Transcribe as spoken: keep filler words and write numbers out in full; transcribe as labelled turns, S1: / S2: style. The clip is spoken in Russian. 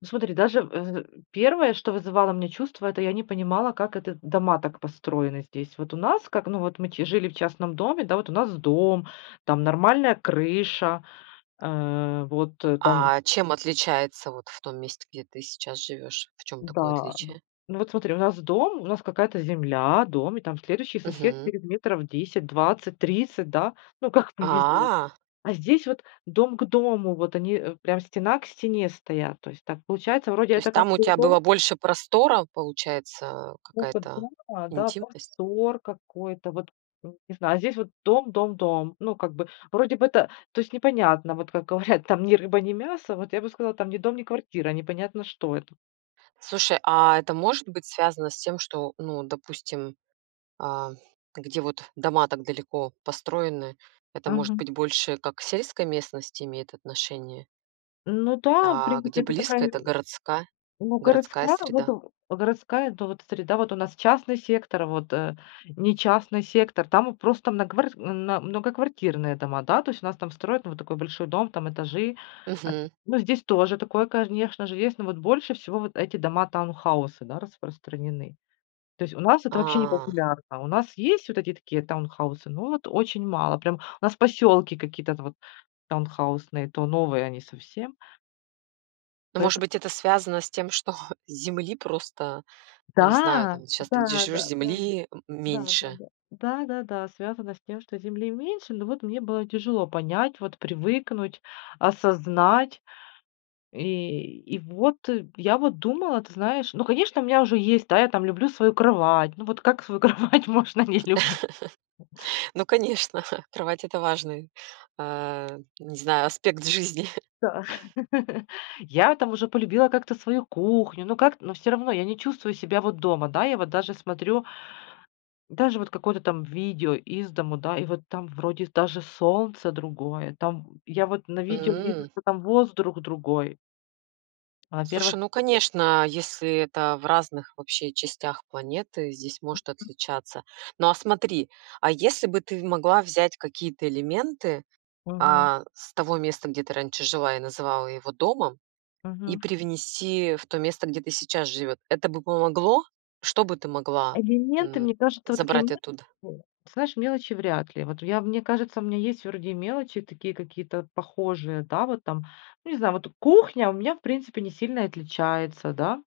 S1: Ну смотри, даже в, э, первое, что вызывало у меня чувство, это я не понимала, как это дома так построены здесь. Вот у нас как, ну, вот мы чи жили в частном доме, да, вот у нас дом, там нормальная крыша, э, вот там
S2: А чем отличается вот в том месте, где ты сейчас живёшь? В чём такое
S1: Да.
S2: отличие?
S1: Ну, вот смотри, у нас дом, у нас какая-то земля, дом, и там следующий сосед
S2: Мгм.
S1: через метров десять, двадцать, тридцать, да. Ну, как повезёт.
S2: А.
S1: А здесь вот дом к дому. Вот они, э, прям стена к стене стоят. То есть так получается, вроде
S2: То есть
S1: это
S2: там
S1: как
S2: у
S1: бы и
S2: тебя
S1: дом.
S2: было больше простора, получается,
S1: Стока
S2: какая-то
S1: думала, да.
S2: интимность?
S1: Простор какой-то, вот, э, не знаю. А здесь вот дом, дом, дом. Ну, как бы, вроде бы, это то есть непонятно, вот как говорят, там: ни рыба ни мясо, вот я бы сказала, там: ни дом, ни квартира, а непонятно, что это.
S2: Слушай, а это может быть связано с тем, что, ну, допустим, а, где вот дома так далеко построены, это может
S1: Мгм.
S2: быть больше как к сельской местности имеет отношение?
S1: Ну да, в
S2: А, где
S1: принципе, это такая,
S2: близко,
S1: не, э
S2: это городская
S1: ну
S2: городская
S1: городская, вот
S2: среда.
S1: в городская, ну, вот среда, вот у нас частный сектор, вот, э, не частный сектор, там вот просто нагварс м, на, многоквартирные дома, да. То есть у нас там строят, ну, вот такой большой дом, там этажи. А,
S2: Мгм.
S1: ну, здесь тоже такое, кажнешно же, есть. Но вот больше всего вот эти дома-таунхаусы, да, распространены. То есть у нас это вообще не
S2: А.
S1: популярно. У нас есть вот эти такие таунхаусы, но вот очень мало. Прям. У нас поселки какие-то т вот таунхаусные, то новые они совсем.
S2: Ну, может
S1: Поэто
S2: быть, это связано с тем, что земли просто, ну, не знаю,
S1: Да,
S2: там, щас ты, где живешь,
S1: да-да-да,
S2: земли м
S1: да-да-да,
S2: меньше?
S1: да-да-да, связано с тем, что земли меньше, но вот мне было тяжело понять, вот привыкнуть, осознать. И и вот я вот думала, ты знаешь ну, конечно, у меня уже есть, да, я там люблю свою кровать. Ну, вот как свою кровать можно не люби
S2: Ну, конечно, кровать- это важный, э, не знаю, аспект жизни.
S1: Да. Я там уже полюбила как-то свою кухню, но как-то но всё равно я не чувствую себя вот дома, да. Я вот даже смотрю даже вот какое-то там видео из дому, да, и вот там, вроде, даже солнце другое там. Я вот на видео вижу,
S2: М.
S1: что там воздрух другой.
S2: Слушай,
S1: Во-первых
S2: ну конечно, если это в разных вообще частях планеты, здесь
S1: М,
S2: может
S1: м.
S2: отличаться. Но, а смотри, а если бы ты в могла взять какие-то элементы,
S1: Мгм.
S2: а, с того места, где ты раньше жила и называла его домом, и
S1: Мгм.
S2: привнести в то место, где ты сейчас живёт. Это бы помогло? Что бы ты могла,
S1: Элементы,
S2: м,
S1: мне кажется, вот такие
S2: забрать
S1: [unintelligible]
S2: оттуда?
S1: ты знаешь, мелочи вряд ли. Вот я мне кажется, у меня есть вроде и мелочи такие какие-то похожие, да, вот там, ну, не знаю, вот кухня у меня, в принципе, не сильно и отличается, да?